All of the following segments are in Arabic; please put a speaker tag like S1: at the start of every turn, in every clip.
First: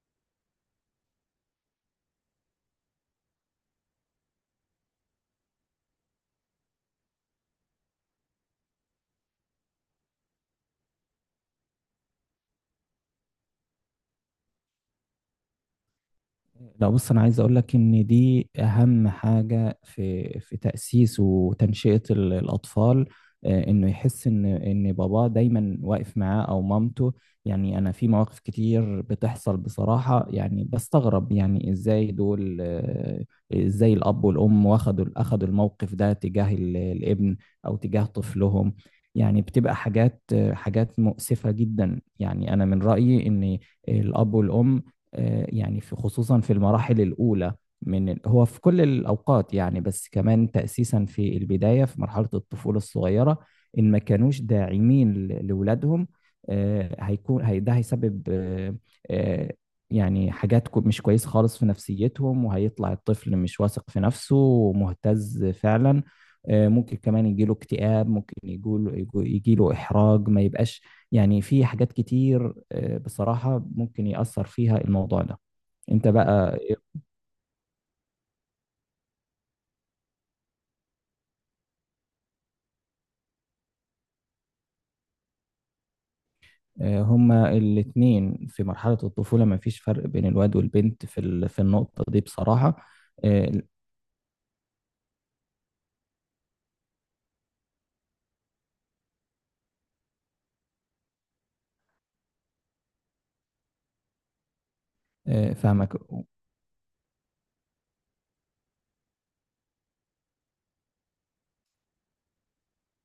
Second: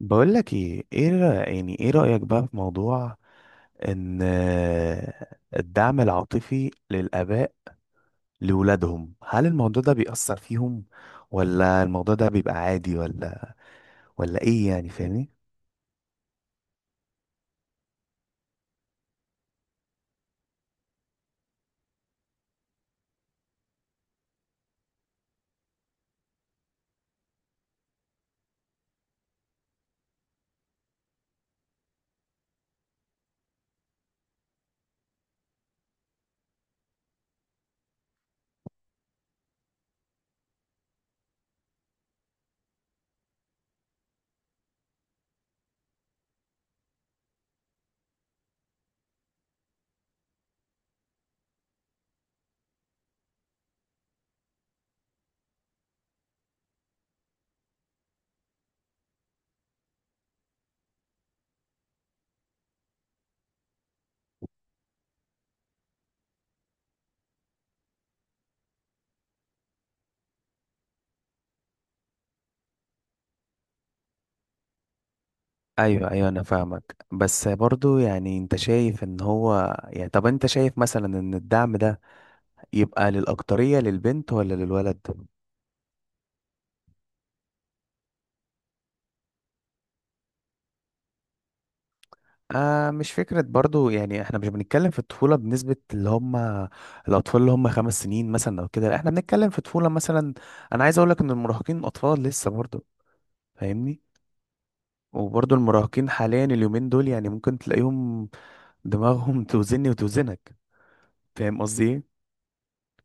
S1: بقول لك ايه ايه رأ- يعني ايه رأيك بقى في موضوع ان، الدعم العاطفي للآباء لولادهم. هل الموضوع ده بيأثر فيهم، ولا الموضوع ده بيبقى عادي، ولا ايه؟ يعني فاهمني؟
S2: لا بص، انا عايز اقول لك ان دي اهم حاجه في تاسيس وتنشئه الاطفال. انه يحس ان باباه دايما واقف معاه او مامته. يعني انا في مواقف كتير بتحصل بصراحه، يعني بستغرب يعني ازاي دول، ازاي الاب والام اخدوا الموقف ده تجاه الابن او تجاه طفلهم. يعني بتبقى حاجات، حاجات مؤسفه جدا. يعني انا من رايي ان الاب والام، يعني في خصوصا في المراحل الأولى من هو في كل الأوقات، يعني بس كمان تأسيسا في البداية في مرحلة الطفولة الصغيرة، إن ما كانوش داعمين لولادهم، هيكون هي ده هيسبب آه، يعني حاجات مش كويسة خالص في نفسيتهم، وهيطلع الطفل مش واثق في نفسه ومهتز فعلا. ممكن كمان يجيله اكتئاب، ممكن يجيله إحراج، ما يبقاش يعني. في حاجات كتير بصراحة ممكن يأثر فيها الموضوع ده. انت
S1: ايوه ايوه، انا
S2: بقى.
S1: فاهمك. بس برضو يعني انت شايف ان هو، يعني طب انت شايف مثلا ان الدعم ده يبقى للأكترية للبنت ولا للولد؟
S2: هما الاتنين في مرحلة الطفولة، ما فيش فرق بين الواد والبنت في في النقطة دي بصراحة.
S1: آه، مش فكرة
S2: آه،
S1: برضو. يعني احنا مش بنتكلم في الطفولة بنسبة اللي هم الأطفال اللي هم 5 سنين مثلا أو كده. لا احنا بنتكلم في طفولة مثلا. أنا عايز أقولك إن المراهقين أطفال لسه برضو، فاهمني؟ وبرضو
S2: فاهمك.
S1: المراهقين حاليا اليومين دول يعني ممكن تلاقيهم دماغهم توزني وتوزنك. فاهم قصدي إيه؟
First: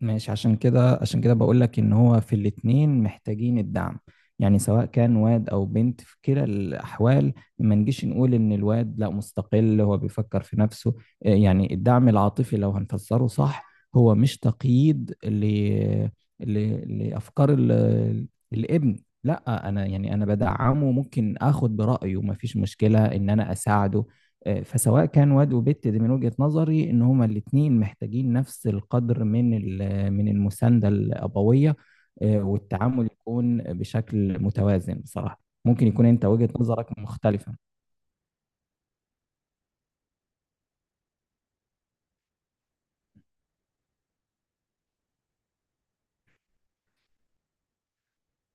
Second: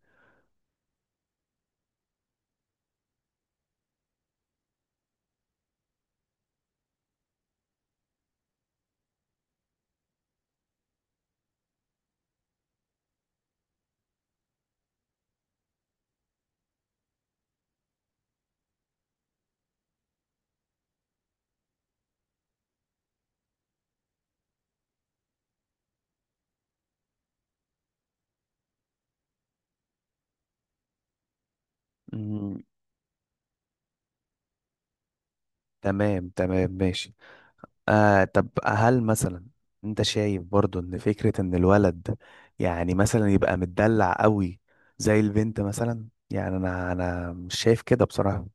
S2: ماشي، عشان كده بقول لك ان هو في الاتنين محتاجين الدعم. يعني سواء كان واد او بنت، في كلا الاحوال ما نجيش نقول ان الواد لا مستقل هو بيفكر في نفسه. يعني الدعم العاطفي لو هنفسره صح، هو مش تقييد ل... لافكار الابن. لا انا يعني انا بدعمه، ممكن اخد برايه، ما فيش مشكلة ان انا اساعده. فسواء كان واد وبت، دي من وجهة نظري ان هما الاتنين محتاجين نفس القدر من من المسانده الابويه.
S1: مم.
S2: والتعامل يكون بشكل متوازن بصراحه. ممكن يكون انت
S1: تمام
S2: وجهه
S1: تمام،
S2: نظرك
S1: ماشي.
S2: مختلفه.
S1: آه، طب هل مثلا انت شايف برضو ان فكرة ان الولد يعني مثلا يبقى متدلع قوي زي البنت مثلا؟ يعني انا مش شايف كده بصراحة.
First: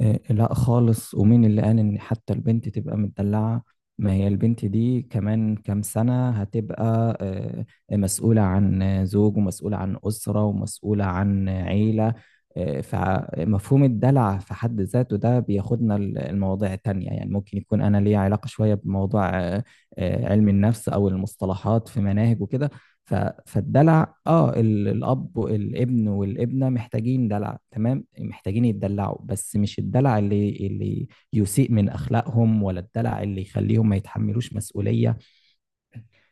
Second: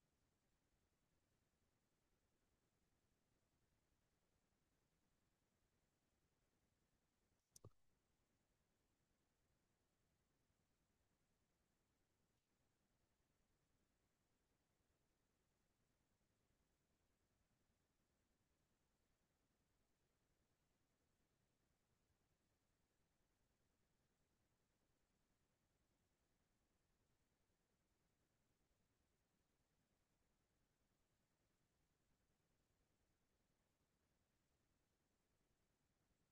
S2: لا خالص، ومين اللي قال ان حتى البنت تبقى متدلعة؟ ما هي البنت دي كمان كام سنة هتبقى مسؤولة عن زوج ومسؤولة عن أسرة ومسؤولة عن عيلة. فمفهوم الدلع في حد ذاته ده بياخدنا المواضيع التانية. يعني ممكن يكون أنا ليا علاقة شوية بموضوع علم النفس أو المصطلحات في مناهج وكده. ف- فالدلع اه الاب والابن والابنه محتاجين دلع، تمام، محتاجين يتدلعوا، بس مش الدلع اللي يسيء من اخلاقهم، ولا الدلع اللي يخليهم ما يتحملوش مسؤوليه.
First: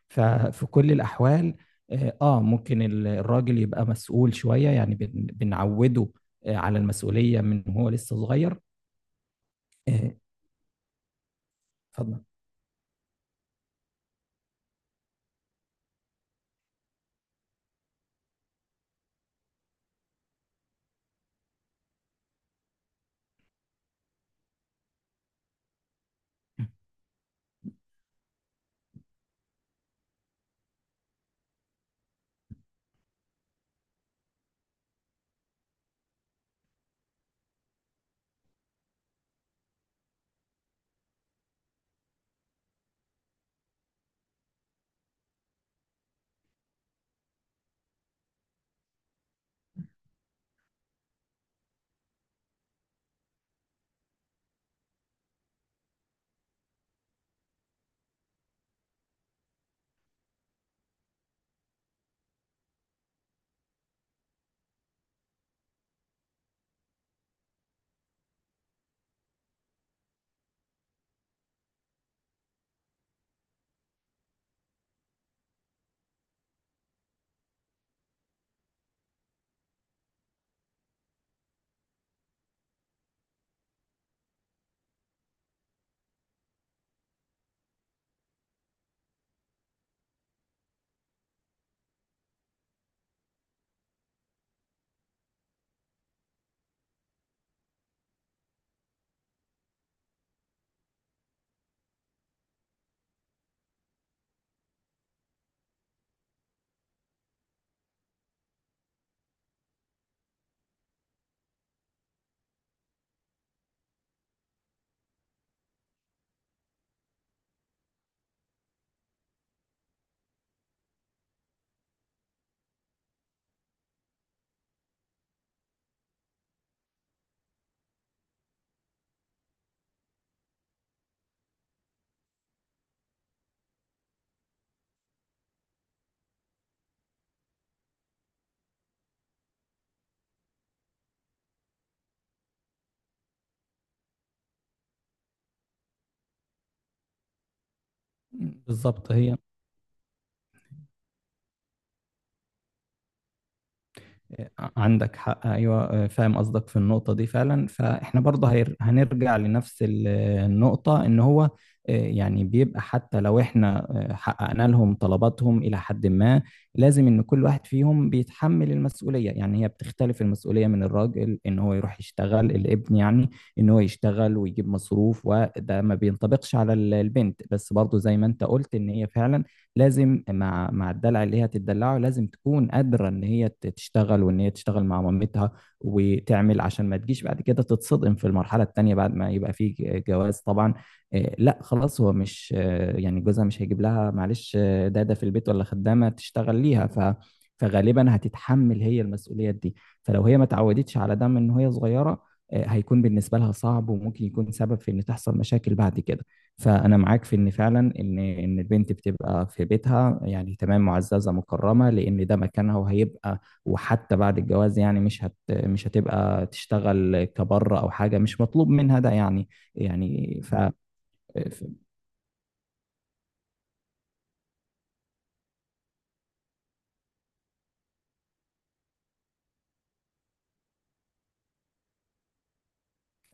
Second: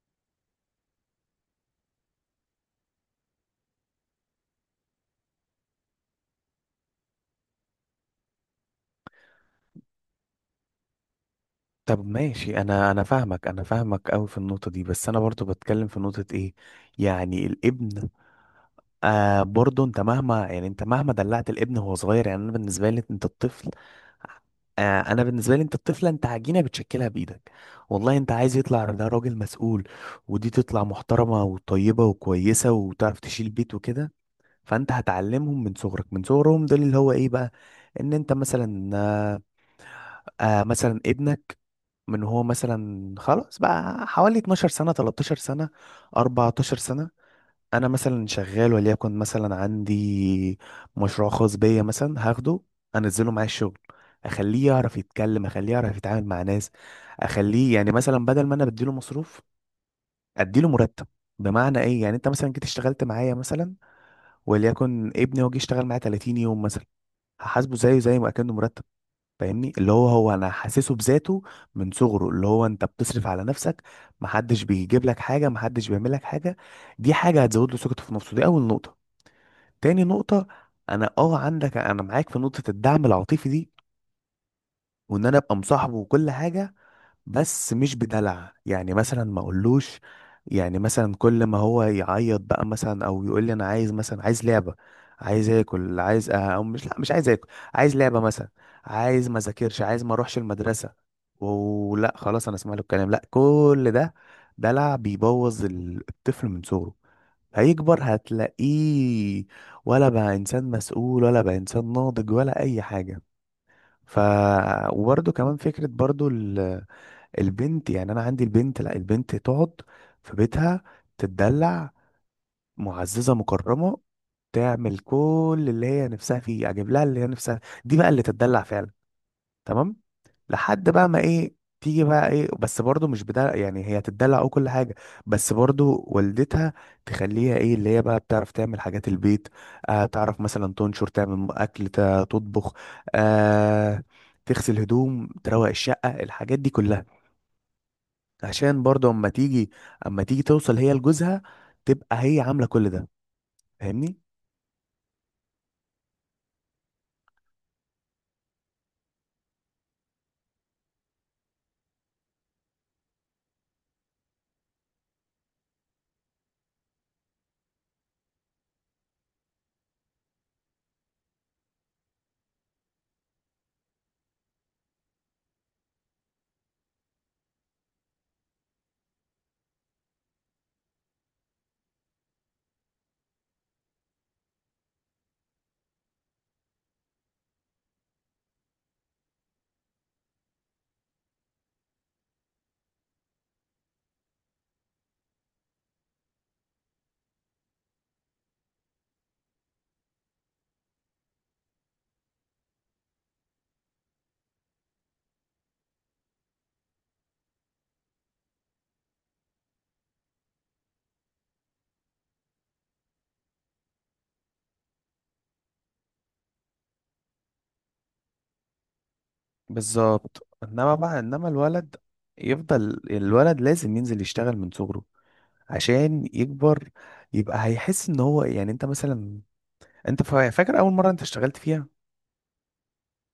S2: ففي كل الاحوال ممكن الراجل يبقى مسؤول شويه، يعني بنعوده على المسؤوليه من هو لسه صغير. آه،
S1: طب
S2: اتفضل.
S1: ماشي، انا فاهمك، انا فاهمك قوي في النقطة دي. بس انا برضو بتكلم في نقطة ايه، يعني الابن. آه، برضه انت مهما، يعني انت مهما دلعت الابن وهو صغير، يعني انا بالنسبه لي انت الطفل، آه انا بالنسبه لي انت الطفله، انت عجينه بتشكلها بايدك والله. انت عايز يطلع ده راجل مسؤول، ودي تطلع محترمه وطيبه وكويسه وتعرف تشيل بيت وكده. فانت هتعلمهم من صغرك، من صغرهم دول، اللي هو ايه بقى، ان انت مثلا مثلا ابنك من هو مثلا خلاص بقى حوالي 12 سنه، 13 سنه، 14 سنه. انا مثلا شغال، وليكن مثلا عندي مشروع خاص بيا مثلا، هاخده انزله معايا الشغل، اخليه يعرف يتكلم، اخليه يعرف يتعامل مع ناس، اخليه يعني مثلا بدل ما انا بديله مصروف، اديله مرتب. بمعنى ايه؟ يعني انت مثلا جيت اشتغلت معايا مثلا، وليكن ابني هو جه اشتغل معايا 30 يوم مثلا، هحاسبه زيه زي ما كانه مرتب. فاهمني؟ اللي هو انا حاسسه بذاته من صغره، اللي هو انت بتصرف على نفسك، محدش بيجيب لك حاجه، محدش بيعمل لك حاجه. دي حاجه هتزود له ثقته في نفسه، دي اول نقطه. تاني نقطة: أنا عندك، أنا معاك في نقطة الدعم العاطفي دي، وإن أنا أبقى مصاحبه وكل حاجة. بس مش بدلع، يعني مثلا ما أقولوش. يعني مثلا كل ما هو يعيط بقى مثلا، أو يقول لي أنا عايز مثلا، عايز لعبة، عايز آكل، عايز أو مش، لا مش عايز آكل، عايز لعبة مثلا، عايز ما أذاكرش، عايز ما أروحش المدرسة، ولا خلاص أنا أسمع له الكلام. لا، كل ده دلع بيبوظ الطفل من صغره. هيكبر هتلاقيه ولا بقى انسان مسؤول، ولا بقى انسان ناضج، ولا اي حاجه. ف وبرده كمان فكره برضو، البنت. يعني انا عندي البنت، لا البنت تقعد في بيتها، تتدلع معززه مكرمه، تعمل كل اللي هي نفسها فيه، اجيب لها اللي هي نفسها. دي بقى اللي تتدلع فعلا. تمام. لحد بقى ما ايه، تيجي بقى ايه، بس برضو مش بدلع، يعني هي تدلع او كل حاجه، بس برضو والدتها تخليها ايه، اللي هي بقى بتعرف تعمل حاجات البيت. آه، تعرف مثلا تنشر، تعمل اكل، تطبخ، آه، تغسل هدوم، تروق الشقه، الحاجات دي كلها. عشان برضو
S2: بالظبط
S1: اما
S2: هي.
S1: تيجي، اما تيجي توصل هي لجوزها تبقى هي عامله كل ده. فاهمني؟
S2: عندك حق، ايوه، فاهم قصدك في النقطه دي فعلا. فاحنا برضه هنرجع لنفس النقطه، ان هو يعني بيبقى حتى لو احنا حققنا لهم طلباتهم الى حد ما، لازم ان كل واحد فيهم بيتحمل المسؤوليه. يعني هي بتختلف المسؤوليه، من الراجل ان هو يروح يشتغل، الابن يعني ان هو يشتغل ويجيب مصروف، وده ما بينطبقش على البنت. بس برضه زي ما انت قلت، ان هي فعلا لازم مع الدلع اللي هي هتدلعه، لازم تكون قادره ان هي تشتغل، وان هي تشتغل مع مامتها وتعمل، عشان ما تجيش بعد كده تتصدم في المرحله الثانيه بعد ما يبقى في جواز طبعا. لا خلاص، هو مش يعني جوزها مش هيجيب لها معلش داده في البيت ولا خدامه تشتغل ليها. فغالبا هتتحمل هي المسؤوليات دي. فلو هي ما اتعودتش على ده من وهي صغيره، هيكون بالنسبه لها صعب، وممكن يكون سبب في ان تحصل مشاكل بعد كده. فأنا معاك في إن فعلا إن البنت بتبقى في بيتها، يعني تمام معززة مكرمة، لأن ده مكانها وهيبقى. وحتى بعد الجواز يعني مش هتبقى تشتغل كبره أو حاجة، مش مطلوب منها ده يعني. يعني
S1: بالظبط، انما بقى، انما الولد يفضل الولد لازم ينزل يشتغل من صغره، عشان يكبر يبقى هيحس ان هو، يعني انت مثلا، انت فاكر اول مره انت اشتغلت فيها؟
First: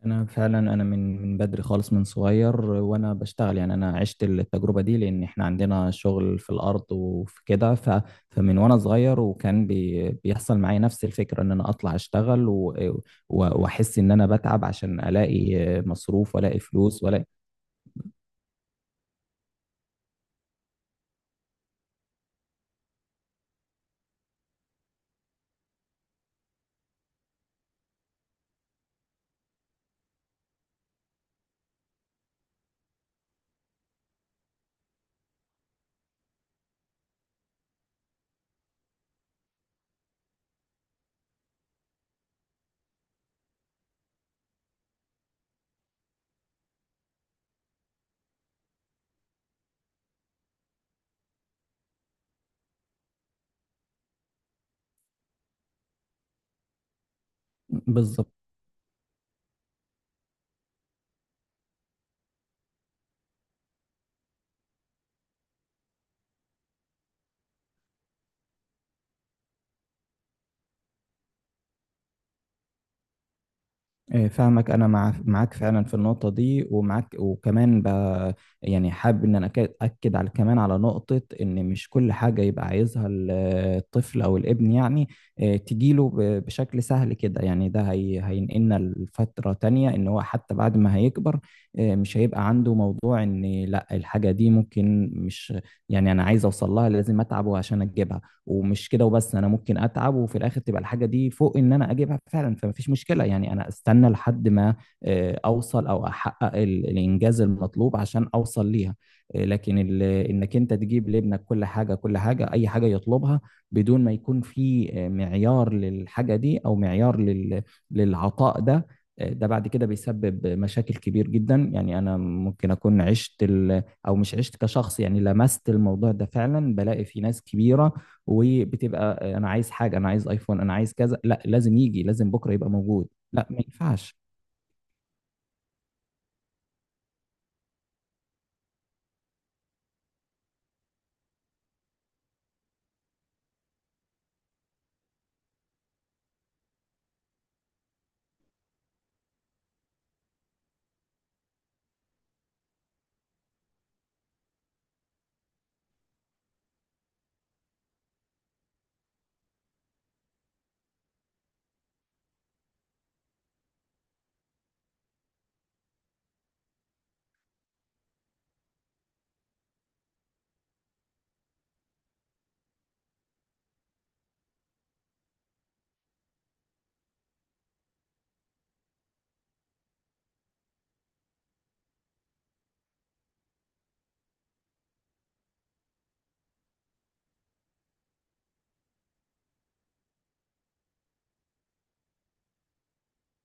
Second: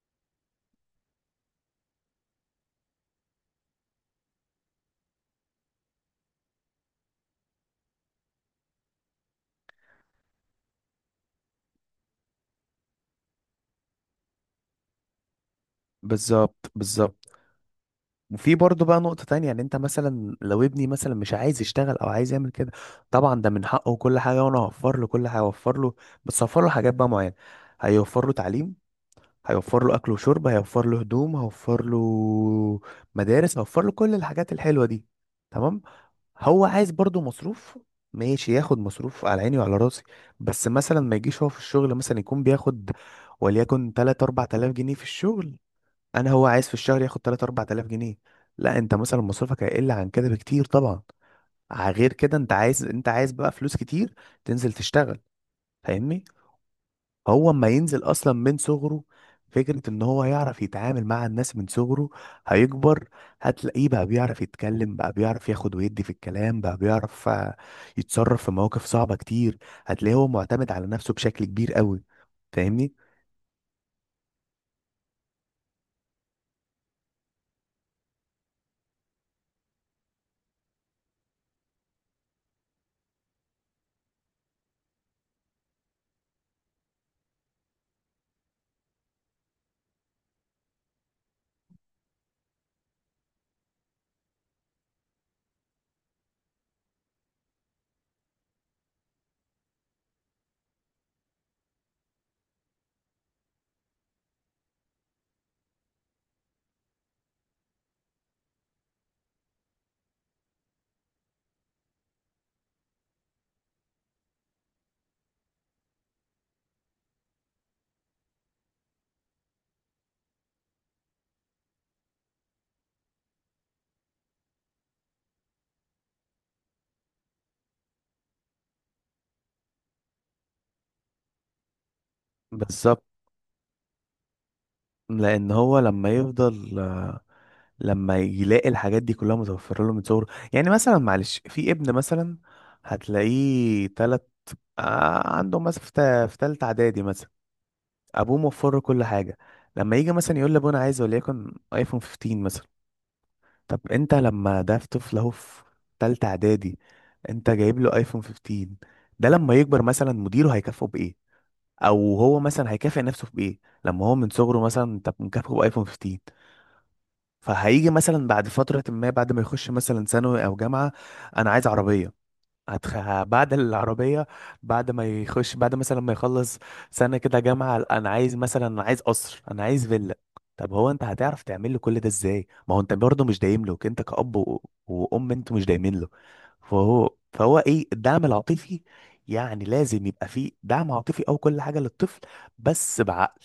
S2: انا فعلا، انا من بدري خالص من صغير وانا بشتغل. يعني انا عشت التجربه دي، لان احنا عندنا شغل في الارض وفي كده. فمن وانا صغير وكان بيحصل معايا نفس الفكره، ان انا اطلع اشتغل واحس ان انا بتعب عشان الاقي مصروف والاقي
S1: بالظبط
S2: فلوس
S1: بالظبط.
S2: والاقي.
S1: وفي برضه بقى نقطه تانية، يعني انت مثلا لو ابني مثلا مش عايز يشتغل، او عايز يعمل كده، طبعا ده من حقه وكل حاجه، وانا هوفر له كل حاجه هوفر له. بس هوفر له حاجات بقى معينه. هيوفر له تعليم، هيوفر له اكل وشرب، هيوفر له هدوم، هيوفر له مدارس، هيوفر له كل الحاجات الحلوه دي. تمام. هو عايز برضو مصروف، ماشي ياخد مصروف على عيني وعلى راسي. بس مثلا ما يجيش هو في الشغل مثلا يكون بياخد وليكن 3 4000 جنيه في الشغل، انا هو عايز في الشهر ياخد 3 4000 جنيه؟ لا، انت مثلا مصروفك هيقل عن كده بكتير طبعا. غير كده، انت عايز، انت عايز بقى فلوس كتير، تنزل تشتغل. فاهمني؟ هو اما ينزل
S2: بالظبط.
S1: اصلا من صغره، فكرة ان هو يعرف يتعامل مع الناس من صغره، هيكبر هتلاقيه بقى بيعرف يتكلم، بقى بيعرف ياخد ويدي في الكلام، بقى بيعرف يتصرف في مواقف صعبة كتير. هتلاقيه هو معتمد على نفسه بشكل كبير قوي. فاهمني؟
S2: إيه، فاهمك، انا معاك فعلا في النقطه دي ومعاك. يعني حابب ان انا اكد على كمان على نقطه، ان مش كل حاجه يبقى عايزها الطفل او الابن يعني إيه، تجيله بشكل سهل كده. يعني ده هينقلنا لفتره تانية، ان هو حتى بعد ما هيكبر إيه، مش هيبقى عنده موضوع ان لا الحاجه دي ممكن مش، يعني انا عايز اوصل لها لازم اتعب عشان اجيبها. ومش كده وبس، انا ممكن اتعب وفي الاخر تبقى الحاجه دي فوق ان انا اجيبها فعلا، فمفيش مشكله. يعني انا استنى لحد ما اوصل او احقق الانجاز المطلوب عشان اوصل ليها. لكن انك انت تجيب لابنك كل حاجه، اي حاجه يطلبها، بدون ما يكون في معيار للحاجه دي او معيار للعطاء ده، ده بعد كده بيسبب مشاكل كبير جدا. يعني انا ممكن اكون عشت ال- او مش عشت كشخص، يعني لمست الموضوع ده فعلا، بلاقي في ناس كبيره وبتبقى انا عايز حاجه، انا عايز ايفون، انا عايز كذا، لا لازم يجي لازم بكره يبقى
S1: بالظبط.
S2: موجود. لا ما ينفعش.
S1: لان هو لما يفضل، لما يلاقي الحاجات دي كلها متوفرة له من صغره. يعني مثلا معلش، في ابن مثلا هتلاقيه تلت، عنده مثلا في في تالتة اعدادي مثلا، ابوه موفر له كل حاجه. لما يجي مثلا يقول لابوه انا عايز وليكن ايفون 15 مثلا، طب انت لما ده في طفل اهو في تالتة اعدادي، انت جايب له ايفون 15، ده لما يكبر مثلا مديره هيكافئه بايه؟ او هو مثلا هيكافئ نفسه بايه لما هو من صغره مثلا انت مكافئه بايفون 15؟ فهيجي مثلا بعد فترة، ما بعد ما يخش مثلا ثانوي او جامعة: انا عايز عربية. بعد العربية، بعد ما يخش بعد مثلا ما يخلص سنة كده جامعة: أنا عايز مثلا، أنا عايز قصر، أنا عايز فيلا. طب هو أنت هتعرف تعمل له كل ده إزاي؟ ما هو أنت برضه مش دايم له، أنت كأب وأم، أنتوا مش دايمين له. فهو إيه الدعم العاطفي؟ يعني لازم يبقى فيه دعم عاطفي أو كل حاجة للطفل، بس بعقل.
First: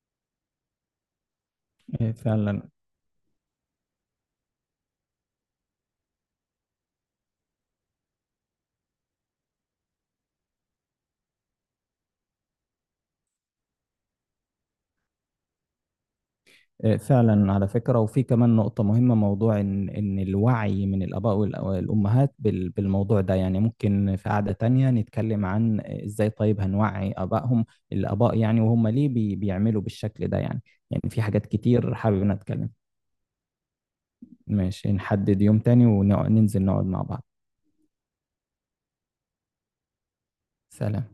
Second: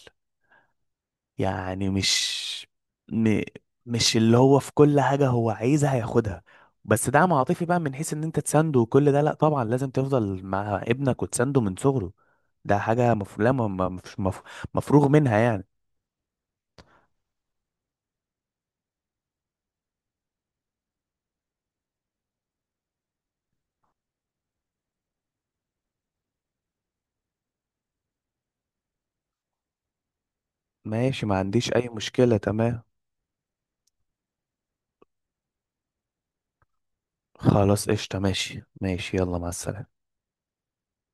S1: يعني
S2: إيه
S1: مش
S2: فعلا.
S1: م... مش اللي هو في كل حاجة هو عايزها هياخدها. بس دعم عاطفي بقى من حيث ان انت تسنده وكل ده، لا طبعا لازم تفضل مع ابنك وتسنده من صغره، ده حاجة مف... لا ما- ما- مش مف... مفروغ منها يعني.
S2: إيه فعلا، على فكرة، وفي كمان نقطة مهمة، موضوع إن الوعي من الآباء والأمهات بالموضوع ده. يعني ممكن في قعدة تانية نتكلم عن إزاي طيب هنوعي آبائهم الآباء يعني، وهم ليه بيعملوا بالشكل ده يعني. يعني في
S1: ماشي، ما
S2: حاجات
S1: عنديش اي
S2: كتير حابب
S1: مشكلة،
S2: نتكلم.
S1: تمام.
S2: ماشي، نحدد يوم تاني وننزل نقعد مع بعض.
S1: خلاص قشطة، ماشي ماشي، يلا مع السلامة.
S2: سلام.